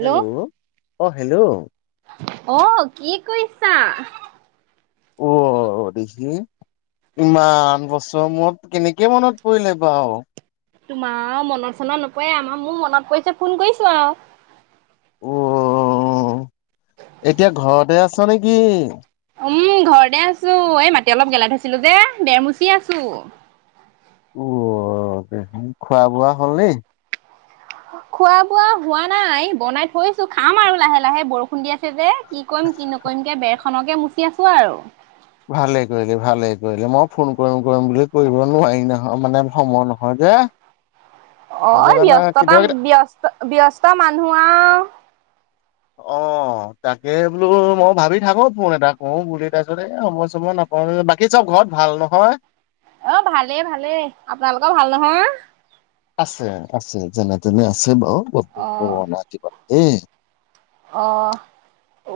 Hello অঁ hello অ কি কৰিছা? অ দেহি ইমান বছৰ মূৰত কেনেকে মনত পৰিলে বাৰু? তোমাৰ মনত চনত নপৰে আমাৰ মোৰ মনত পৰিছে ফোন কৰিছো আৰু। অ এতিয়া ঘৰতে আছ নেকি? উম ঘৰতে আছো এই মাটি অলপ গেলাই থৈছিলো যে বেৰ মচি আছো। অ খোৱা বোৱা হল ন? খোৱা বোৱা হোৱা নাই বনাই থৈছো খাম আৰু লাহে লাহে বৰষুণ দিয়া চে কি কৰিম কি নকৰিম কে বেৰ খনকে মুচি আছো আৰু। ভালে কৰিলে ভালে কৰিলে মই ফোন কৰিম কৰিম বুলি কৰিব নোৱাৰি নহয় মানে সময় নহয় যে। অ সেইটো কাৰণে ব্যস্ততা কেতিয়াবা কেতিয়া ব্যস ব্যস্ত মানুহ আৰু। অ তাকে বোলো মই ভাবি থাকো ফোন এটা কৰোঁ বুলি তাৰপিছত এ সময় চয় নাপাওঁ, বাকী চব ঘৰত ভাল নহয়? অ ভালেই ভালেই আপোনালোকৰ ভাল নহয়? আছে আছে যেনে তেনে আছে বাৰু। [unintelligible] ৰাতিপুৱা। এই অহ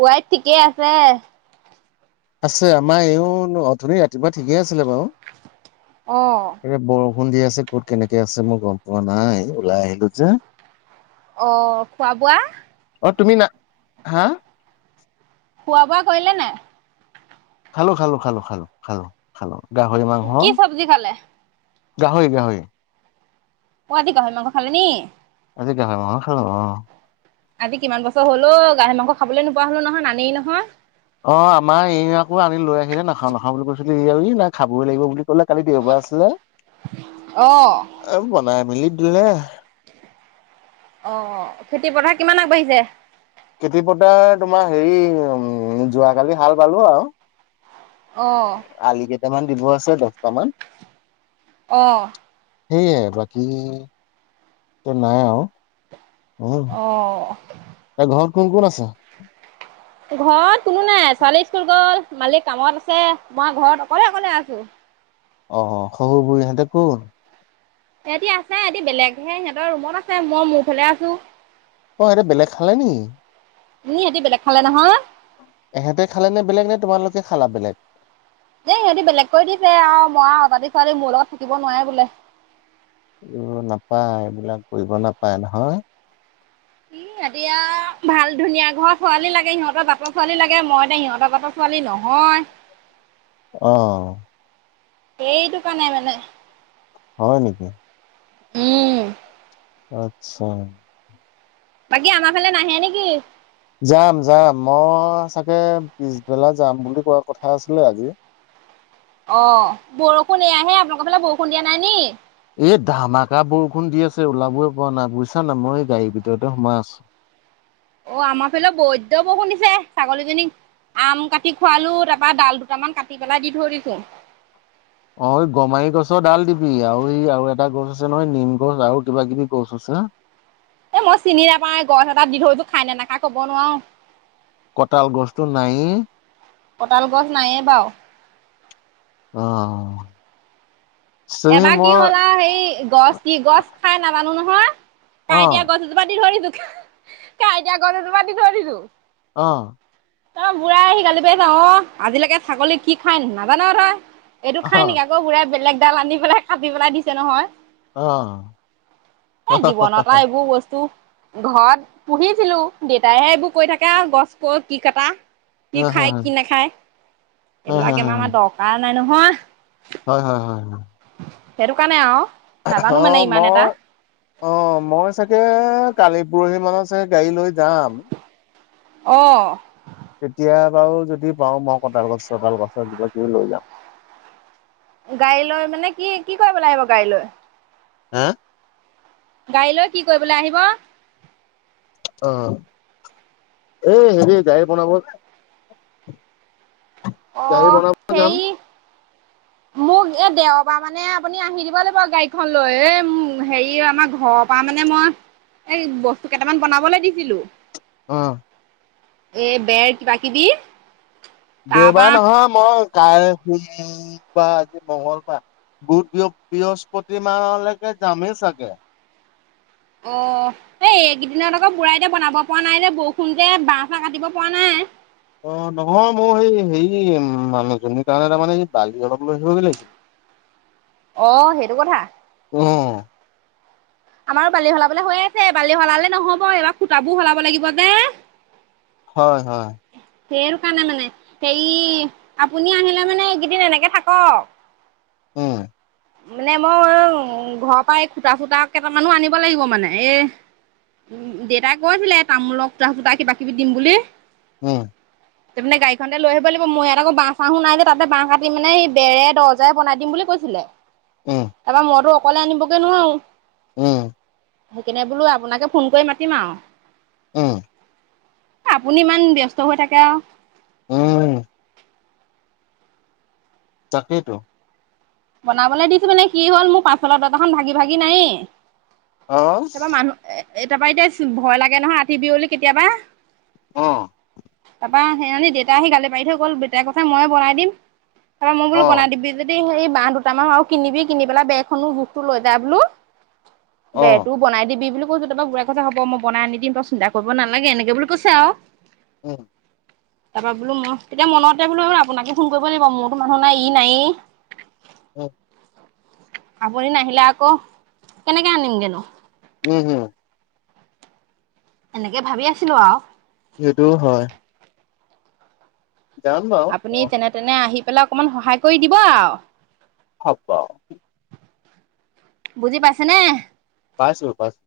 ৱাইফ ঠিকেই আছে? আছে আমাৰ এইও অথনি ৰাতিপুৱা ঠিকেই আছিলে বাৰু। অহ খুধি আছে ক'ত কেনেকে আছে মই গম পোৱা নাই ওলাই আহিলো যে অ খোৱা বোৱা? অ তুমি না হা? খোৱা বোৱা কৰিলে নে নাই? খালো খালো খালো খালো খালো খালো। গাহৰি মাংস কি চব্জি খালে? গাহৰি গাহৰি। পুৱা উঠি গাহৰি মাংস খালে নি? আজি গাহৰি মাংস খালোঁ অ'। আজি কিমান বছৰ হ'ল অ' গাহৰি মাংস খাবলৈ নোপোৱা হ'লো নহয় নানেই নহয়। অ', আমাৰ এই আকৌ আনি লৈ আহিলে নাখাওঁ, নাখাওঁ বুলি কৈছিলোঁ, এই আৰু ই, নাই খাবই লাগিব বুলি কালি দেওবাৰ আছিলে অ এ, বনাই মেলি দিলে অ', খেতি পথাৰ কিমান আগবাঢ়ি [unintelligible] খেতি পথাৰ তোমাৰ হেৰি উম, যোৱাকালি হাল বালো আৰু। অ আলি কেইটামান দিব আছে, দচটা মান। অ'। হেইয়ে বাকী নাই আৰু। [unintelligible] অ এই, ঘৰ কোন, কোন আছে? ঘৰত কোনো নাই, ছোৱালী ইস্কুল গ'ল। মালিক কামত আছে, মই ঘৰত অকলে, অকলে আছোঁ। অ', শহুৰ বুঢ়ীহঁতে ক'ত? এইহেতি আছে, হেতি বেলেগহে সিহঁতৰ ৰুমত আছে, মই মোৰ ফালে আছোঁ। অ', এহেতি বেলেগ খালে নি? নি, সিহঁতি বেলেগ খালে নহয়। এহেঁতে খালেনে বেলেগনে? তোমালোকে খালা বেলেগ? দেই সিহঁতি বেলেগক কৰি দিছে আৰু মই অজাতি ছোৱালী মোৰ লগত থাকিব নোৱাৰে বোলে। উ, নাপায় এইবিলাক কৰিব নাপায়, নহয়। ই, ইহঁতে আৰু ভাল ধুনীয়া ঘৰ ছোৱালী লাগে, সিহঁতৰ জাতৰ ছোৱালী লাগে মই এতিয়া সিহঁতৰ জাতৰ ছোৱালী নহয়। অ'। এইটো কাৰণেই মানে। হয়, নেকি? উম। আতচ্ছা। বাকী আমাৰ ফালে নাহে নেকি? যাম, যাম মই চাগে পিছবেলা যাম বুলি কোৱা কথা আছিলে আজি। অ', বৰষুণ এইয়াহে আপোনালোকৰ ফালে বৰষুণ দিয়া নাই নি? এই ধামাকা বৰষুণ দি আছে, ওলাবই পৰা নাই বুইছা নাই, মই গাড়ীৰ ভিতৰতে সোমাই আছোঁ। অ', আমাৰ ফালে বৈদ্য বৰষুণ দিছে ছাগলীজনীক আম কাটি খোৱালো, তাপা ডাল দুটামান কাটি পেলাই দি থৈ দিছোঁ। অ', গমাৰি গছৰ ডাল দিবি আৰু এই আৰু এটা গছ আছে নহয়, নিম গছ আৰু কিবা কিবি গছ আছে। এ, মই চিনি নাপাওঁ গছ এটা দি থৈছোঁ খাই নে, নাখাই ক'ব নোৱাৰোঁ। কঁতাল গছতটো নাইয়ে। কঁতাল গছ নাইয়ে বাৰু। আহ। এবাৰ কি হ'ল আৰু সেৰি গছ কি গছ খাই নাজানো নহয়। নহয়। অ কাইটিয়া গছজোপা দি থৈ দিছোঁ। কাইটিয়া গছ এজোপা দি থৈ দিছোঁ। আহ। তাৰপা বুঢ়াই আহি গালি পাৰি আছে অ আজিলৈকে ছাগলী কি খাই নাজান তই। এইটো খাই নেকি অ আকৌ বুঢ়াই বেলেগ ডাল আনি পেলাই কাটি পেলাই দিছে নহয়। অ এ জীৱনত আৰু এইবোৰ বস্তু ঘৰত পুহিছিলোঁ দেউতাইহে এইবোৰ কৰি থাকে গছ কটা কি কটা। কি খাই কি নাখায় এইবিলাক আমাৰ আমাৰ দৰকাৰ নাই নহয়। হয় হয় হয় হয়। সেইটো কাৰণে আৰু নাজানো অ মানে ইমান এটা মই অ মই চাগে কালি পৰহি মান চাগে গাড়ী লৈ যাম। আহ। তেতিয়া বাৰু যদি পাও মই কটাল গছ চতাল গছত কিবাকিবি লৈ যাম। গাড়ী লৈ মানে কি কি কৰিব লাগিব গাড়ী লৈ? হে। গাড়ী লৈ কি কৰিবলৈ আহিব? অ এই হেৰি গাই বনাব গাড়ী আহ বনাব যাম সেই মোক এই দেওৰ পৰা মানে আপুনি আহি দিব লাগিব গাড়ীখন লৈ এ হেৰি আমাৰ ঘৰৰ পৰা মানে মই এই বস্তু কেইটামান বনাবলৈ দিছিলো। অ। এ বেৰ কিবাকিবি দেওবাৰে নহয় মই কাই সোমবাৰ আজি মঙ্গলবাৰ বুধ বৃহস্পতিবাৰলৈকে যামেই চাগে। অ এই এইকেইদিনত আকৌ বুঢ়াই এতিয়া বনাব পৰা নাই যে বৰষুণ যে বাঁহ চাহ কাটিব পৰা নাই। অ নহয় মোৰ সেই হেৰি মানুহজনীৰ কাৰণে তাৰমানে বালি অলপ লৈ আহিবগৈ লাগিছিলে। অ সেইটো কথা। উম। আমাৰো বালি সলাবলে হৈ আছে বালি সলালে নহব এইবাৰ খুটাবোৰও সলাব লাগিব যে হয় হয়। সেইৰ কাৰণে মানে হেৰি আপুনি আহিলে মানে এইকেইদিন এনেকে থাকক। উম। মানে মই ঘৰৰ পৰাই এই খুটা চূতা কেইটামানো আনিব লাগিব মানে এই উ দেউতাই কৈ আছিলে তামোলক খুটা চুতা কিবা কিবি দিম বুলি। উম। তাৰ মানে গাড়ীখনতে লৈ আহিব লাগিব মই ইয়াত আকৌ বচ আহো ন যে তাতে বাঁহ কাট মানে বেৰে দৰ্জা বনাই দিম বুলি কৈছিলে। উম তাৰপৰা মোৰো অকলে আনিবগৈ নোৱাৰো! উম। সেইকাৰণনে বোলো আপোনাকে ফোন কৰি মাতিম আৰু উম। আপুনি ইমান ব্যস্ত হৈ থাকে আৰু উম তাকে টো বনাবলৈ দিছো মানে কি হল মোৰ পাচলৰ দৰ্জাখন ভাগি ভাগি নাই আহ। এ তাৰ পৰা এতিয়া ভয় লাগে নহয় ৰাতি বিয়লি কেতিয়াবা। অ'। তাৰাপা সেইী দেউতা আহি গালি পাৰি থৈ গ'ল দেউতাৰ কথা ময়ো বনাই দিম ত মই বোলো অ বনাই দিবি যদি স বাহহ দুটামান আৰু কিনিবি কিনি পেলাই বেগখনো জোখতটো লৈ যা বোলো অ বে তো বনাই দিবি বোলো কৈছো তাৰপৰা বুঢ়াই কৈছে হ'ব মই বনাই আনি‌ দিম তই চিন্তা কৰিব নালাগে এনেকে বুলি কৈছে আৰু উম তাৰপৰা বোলো ম তেতিয়া মনতে বোলো আপোনাকে ফোন কৰিব লাগিব মোৰতো মানুহ নাই ই নায়েই অ', আপুনি নাহিলে আকৌ কেনেকে আনিমগে নো? উম উম এনেকে ভাবি আছিলো আৰু সেইটোও হয়। যাম বাৰু অ আপুনি যেনে তেনে আহি পাৰিলে অকমান সহায় কৰি দিব আৰু হ'ব। বুজি পাইছে নে? পাইছো পাইছো।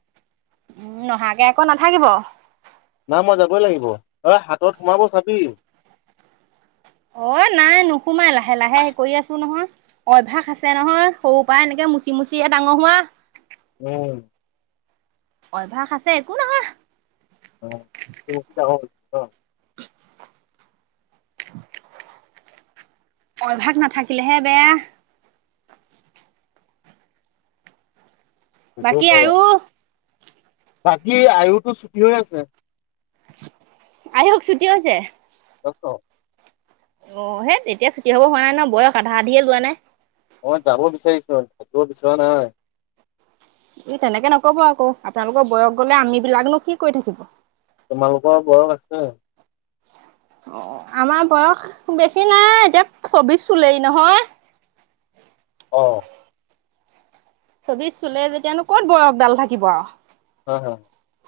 উম নহাকে আকৌ নাথাকিব। না মই যাবই লাগিব অ' হাতত সোমাব চাবি অ' নাই নোসোমাই লাহে লাহে হেৰী কৰি আছো নহয় অভ্যাস আছে নহয় সৰু পৰা এনেকে মুচি মুচি ডাঙৰ হোৱা। উম অভ্যাস আছে একো নহয়। [inaudible] অভ্যস নাথাকিলেহে বেয়া। সেইটো বাকী হয়। আৰু? বাকী আয়ুটো ছুটি হৈ আছে। আয়ুষ ছুটি হৈছে? ডক্টৰ অ' হেই এতিয়া ছুটি হব হোৱা নাই নহয় বয়স আধা আধিয়ে জোৱা নাই। মই যাব বিচাৰিছো থাকিব বিচৰা নাই। আপোনি তেনেকে নকব আকৌ আপোনালোকৰ বয়স গলে আম বিলাকনো কি কৰি থাকিব? তোমালোকৰ বয়স আছে। অ' আমাৰ বয়স বেছি নাই এতিয়া চৌবিশ চুলেই নহয়। অ'। চবিচ চুলে যেতিয়ানো ক'ত বয়স ডাল থাকিব আৰু। [unintelligible]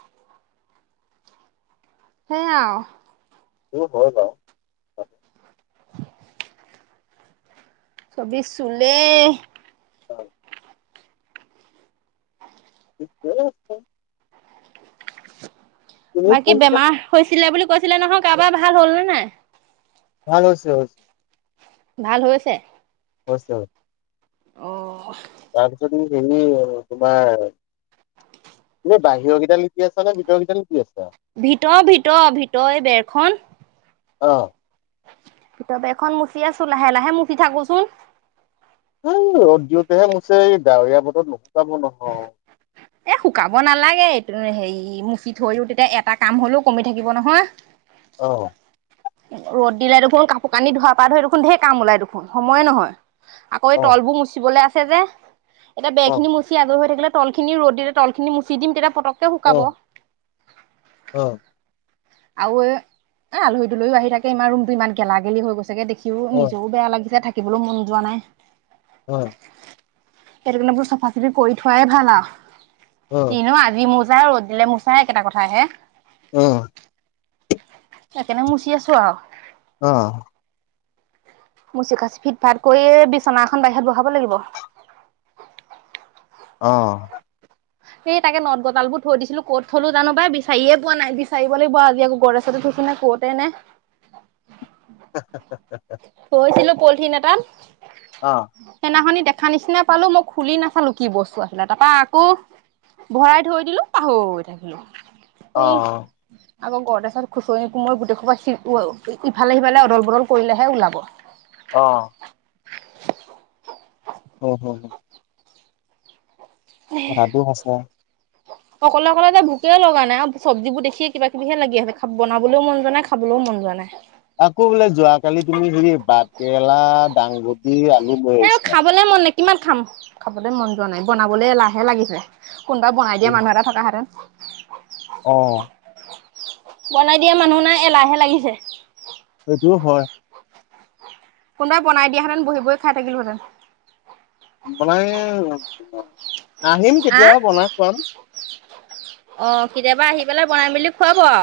সেইয়া [unintelligible] হয়, বাৰু চবিশ চুলেই [unintelligible] ঠিকেই আছে। তুমি বাকী কোনকেইটা বেমাৰ হৈছিলে বুলি? কৈছিলে নহয় কাৰোবাৰ, ভাল হ'ল নে নাই? ভাল হৈছে অ'। ভাল হৈছে? হৈছে। অ'। তাৰপিছত ই হেৰি তোমাৰ [inaudible] তুমি বাহিৰৰ কেইটা লিপি আছে নে ভিতৰৰ কেইটা লিপি আছা? ভিতৰ ভিতৰ ভিতৰ এই অহ। ভিতৰৰ বেৰখন মুচি আছো লাহে লাহে মচি থাকোচোন। এই ৰদ দিওঁতেহে মুছে, ডাৱৰীয়া বতৰত নুশুকব নহয়। এ শুকাব নালাগে এইটো হেৰি মুচি থৈলো তেতিয়া এটা কাম হলেও কমি থাকিব নহয়। অহ। ৰ'দ দিলাই দেখোন কাপোৰ কানি ধোৱাোৱাৰ পা ধৰি দেখোন ঢেৰ কাম ওলাই দেখোন সময়ে নহয়। আকৌ এই অ তলবোৰ মুচিবলৈ আছ চে যে এতিয়া অ বেৰখিনি মচি আজৰি হৈ থাকিলে তলখিনি ৰদ দিল তলখিনি মুচি দিম তেতিয়া পতক অহ হয়। আৰু এ আলহৈ লৈয়ো আহি থাকে। ইমান ৰুমটো ইমান গেলা-গেলি হৈ গৈছেগে দেখি সিও অ নিজও বেয়া লাগিছে থাক বলো মন যোৱা নাই। হয়। হেতোকাৰনে এইবোৰ চাফা-চাফি কৰি থোৱাই ভালা আৰু। তিনিও আজি মোজ পোৰা ৰ'দ দিলে মোচা একেটা কথাহে। উম। সেকাৰনে মুচি আছো আৰু। অ'। মুচি-কাচি ফিট-ফাট কৰি এ বিচনা এখন বাহিৰত বহাব লাগিব। অ'। সেই তাকে নট, গজালবোৰ থৈ দিছিলো। ক'ত থলো জানো পাই বিচাৰিয়ে পোৱা নাই। বিচাৰিব লাগিব আজি আকৌ গডৰেচতে থৈছো নে ক'তেনে থৈছিলো [unintelligible] পলিথিন এটাত অ', সেইদনাখনি দেখ খা নিচিনা পালো, মই খুলি নাচালো কি বস্তু আছিলে। তাৰাপা আকৌ ভৰাই থৈ দিলো, পাহৰি থাকিলো। সেই অ', আকৌ গৰদেছত খুচৰি-কোমৰি গোটেইখোপা [unintelligible] ইফালে-সিফালে অদল-বদল কৰিলেহে ওলাব। অ'। হুম, হুম, হুম, কথাটো সঁচা। অকলে-অকলে যে ভোকে লগা নাই, আৰু চব্জিবোৰ দেখিয়ে কিবা-কিবিহে লাগি আছে। বনাবলৈও মন যোৱা নাই, খাবলৈও মন যোৱা নাই। আকৌ বোলে যোৱাকালি তুমি হেৰি বাটকেৰেলা, দাংগুটি হেইবোৰ [unintelligible] এ আহিছিলা। খাবলে মন নাই কিমান খাম? খাবলৈ মন যোৱা নাই, বনাবলৈ এলাহে লাগিছে। কোনবা বনাই দিয়া মানুহ এটা থকা হেতেন। অ'। বনাই দিয়া মানুহ নাই। এলাহে লাগিছে। সেইটোও হয়। কোনোবাই বনাই দিয়াহেতঁন, বহি-বহি খাই থাকিলোহেঁতেন। বনাই [unintelligible] আহিম আহ কেতিয়াবা বনাই খুৱাম। অ কেতিয়াবা আহি পেলে বনাই মেলি খুৱাব আৰু।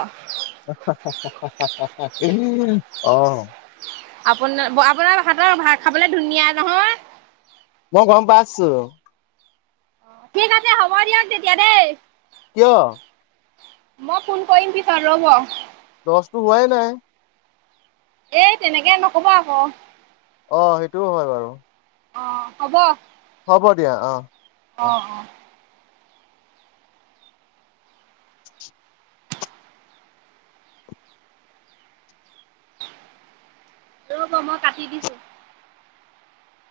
অ আপোনাৰ আপোনাৰ হাতৰ ভাত খাবলে ধুনীয়া নহয়। মই গম পাইছো। ঠিক আছে হ'ব দিয়ক তেতিয়া দেই। কিয়। মই ফোন কৰিম পিছত ৰ'ব। বস্তু হোৱাই নাই। এ তেনেকে নকব আকৌ। অ সেইটোও হয় বাৰু। অ হ'ব হ'ব দিয়া অ। অ অ [unintelligible] ৰব মই কাটি দিছো।